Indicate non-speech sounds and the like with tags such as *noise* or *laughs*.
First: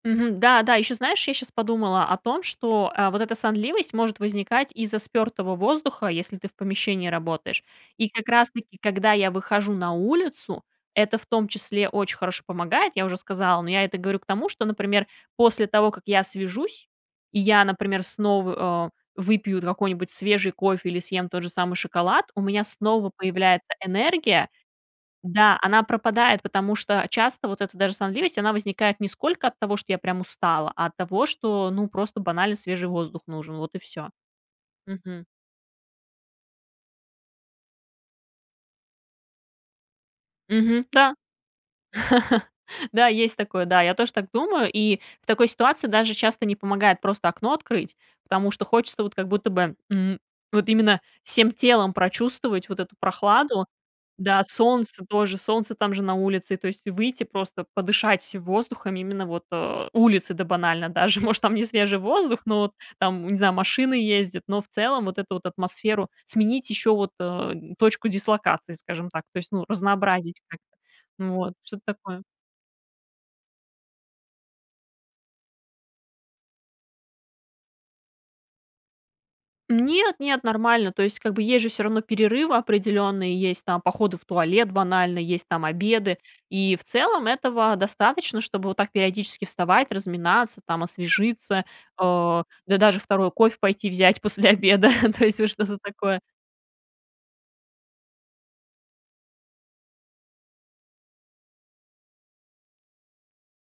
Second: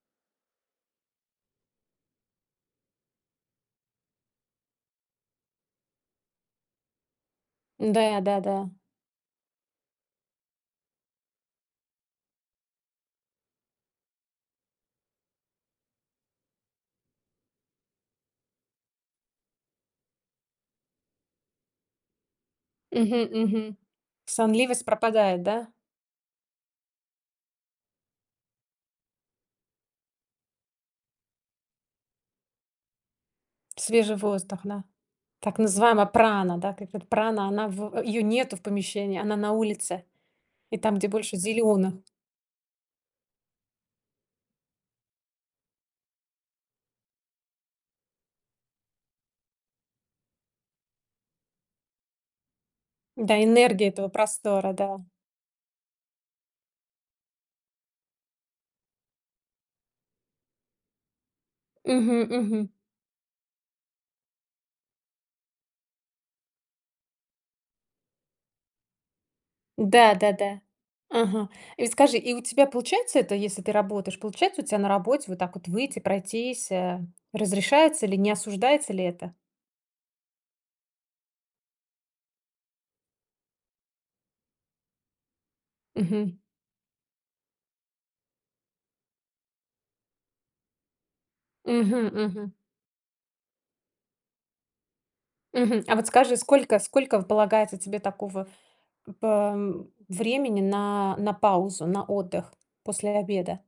Мгм. Да-да, ещё, знаешь, я щас подумала о том, что, э, вот эта сонливость может возникать из-за спёртого воздуха, если ты в помещении работаешь. И Да, как раз да-да. таки, когда я выхожу на улицу, это в том числе очень хорошо помогает, я уже сказала. Но я это говорю к тому, что, например, после того, как я свяжусь, и я, например, снова, э, выпью какой-нибудь свежий кофе или съем тот же самый шоколад, у меня снова Мгм, мгм. появляется энергия. Сонливость пропадает, Да, да? она пропадает, потому что часто вот эта даже сонливость, она возникает не сколько от того, что я прям устала, а от того, что, ну, просто банально свежий воздух нужен, вот и всё. Свежий воздух, да. Мгм. Так называемая прана, да, так как прана, она в её нету в помещении, она на улице, и Мгм. там, где Да. больше зелёных. *laughs* Да, есть такое, да, я тоже так думаю. И в такой ситуации даже часто не помогает просто окно открыть, потому что хочется вот как будто, м, вот именно всем телом прочувствовать вот эту Да, прохладу. энергия этого Да, простора, да. солнце тоже, солнце там же на улице, и то есть выйти просто подышать воздухом, именно вот, э, улице, да банально даже, может, там не свежий Мгм, воздух, но мгм. вот там, не знаю, машины ездят, но в целом вот эту вот атмосферу сменить, ещё вот, э, точку дислокации, скажем так, то есть, ну, разнообразить Да-да-да. как-то. Ага, Вот, что-то и скажи, такое. и у тебя получается это, если ты работаешь, получается у тя на работе вот так вот выйти, пройтись, э, разрешается или не осуждается ли это? Нет, нет, нормально. То есть, как бы, есть же всё равно перерывы определённые, есть там походы в туалет, банально есть там обеды. Мгм. И в целом этого достаточно, чтобы вот так периодически вставать, разминаться, там, освежиться, э, Мгм, да мгм. даже 2 кофе пойти взять после обеда. *chuckles* То есть вот что-то Мгм. А вот такое. скажи, сколько сколько полагается тебе такого пэ времени на на паузу, на отдых после обеда?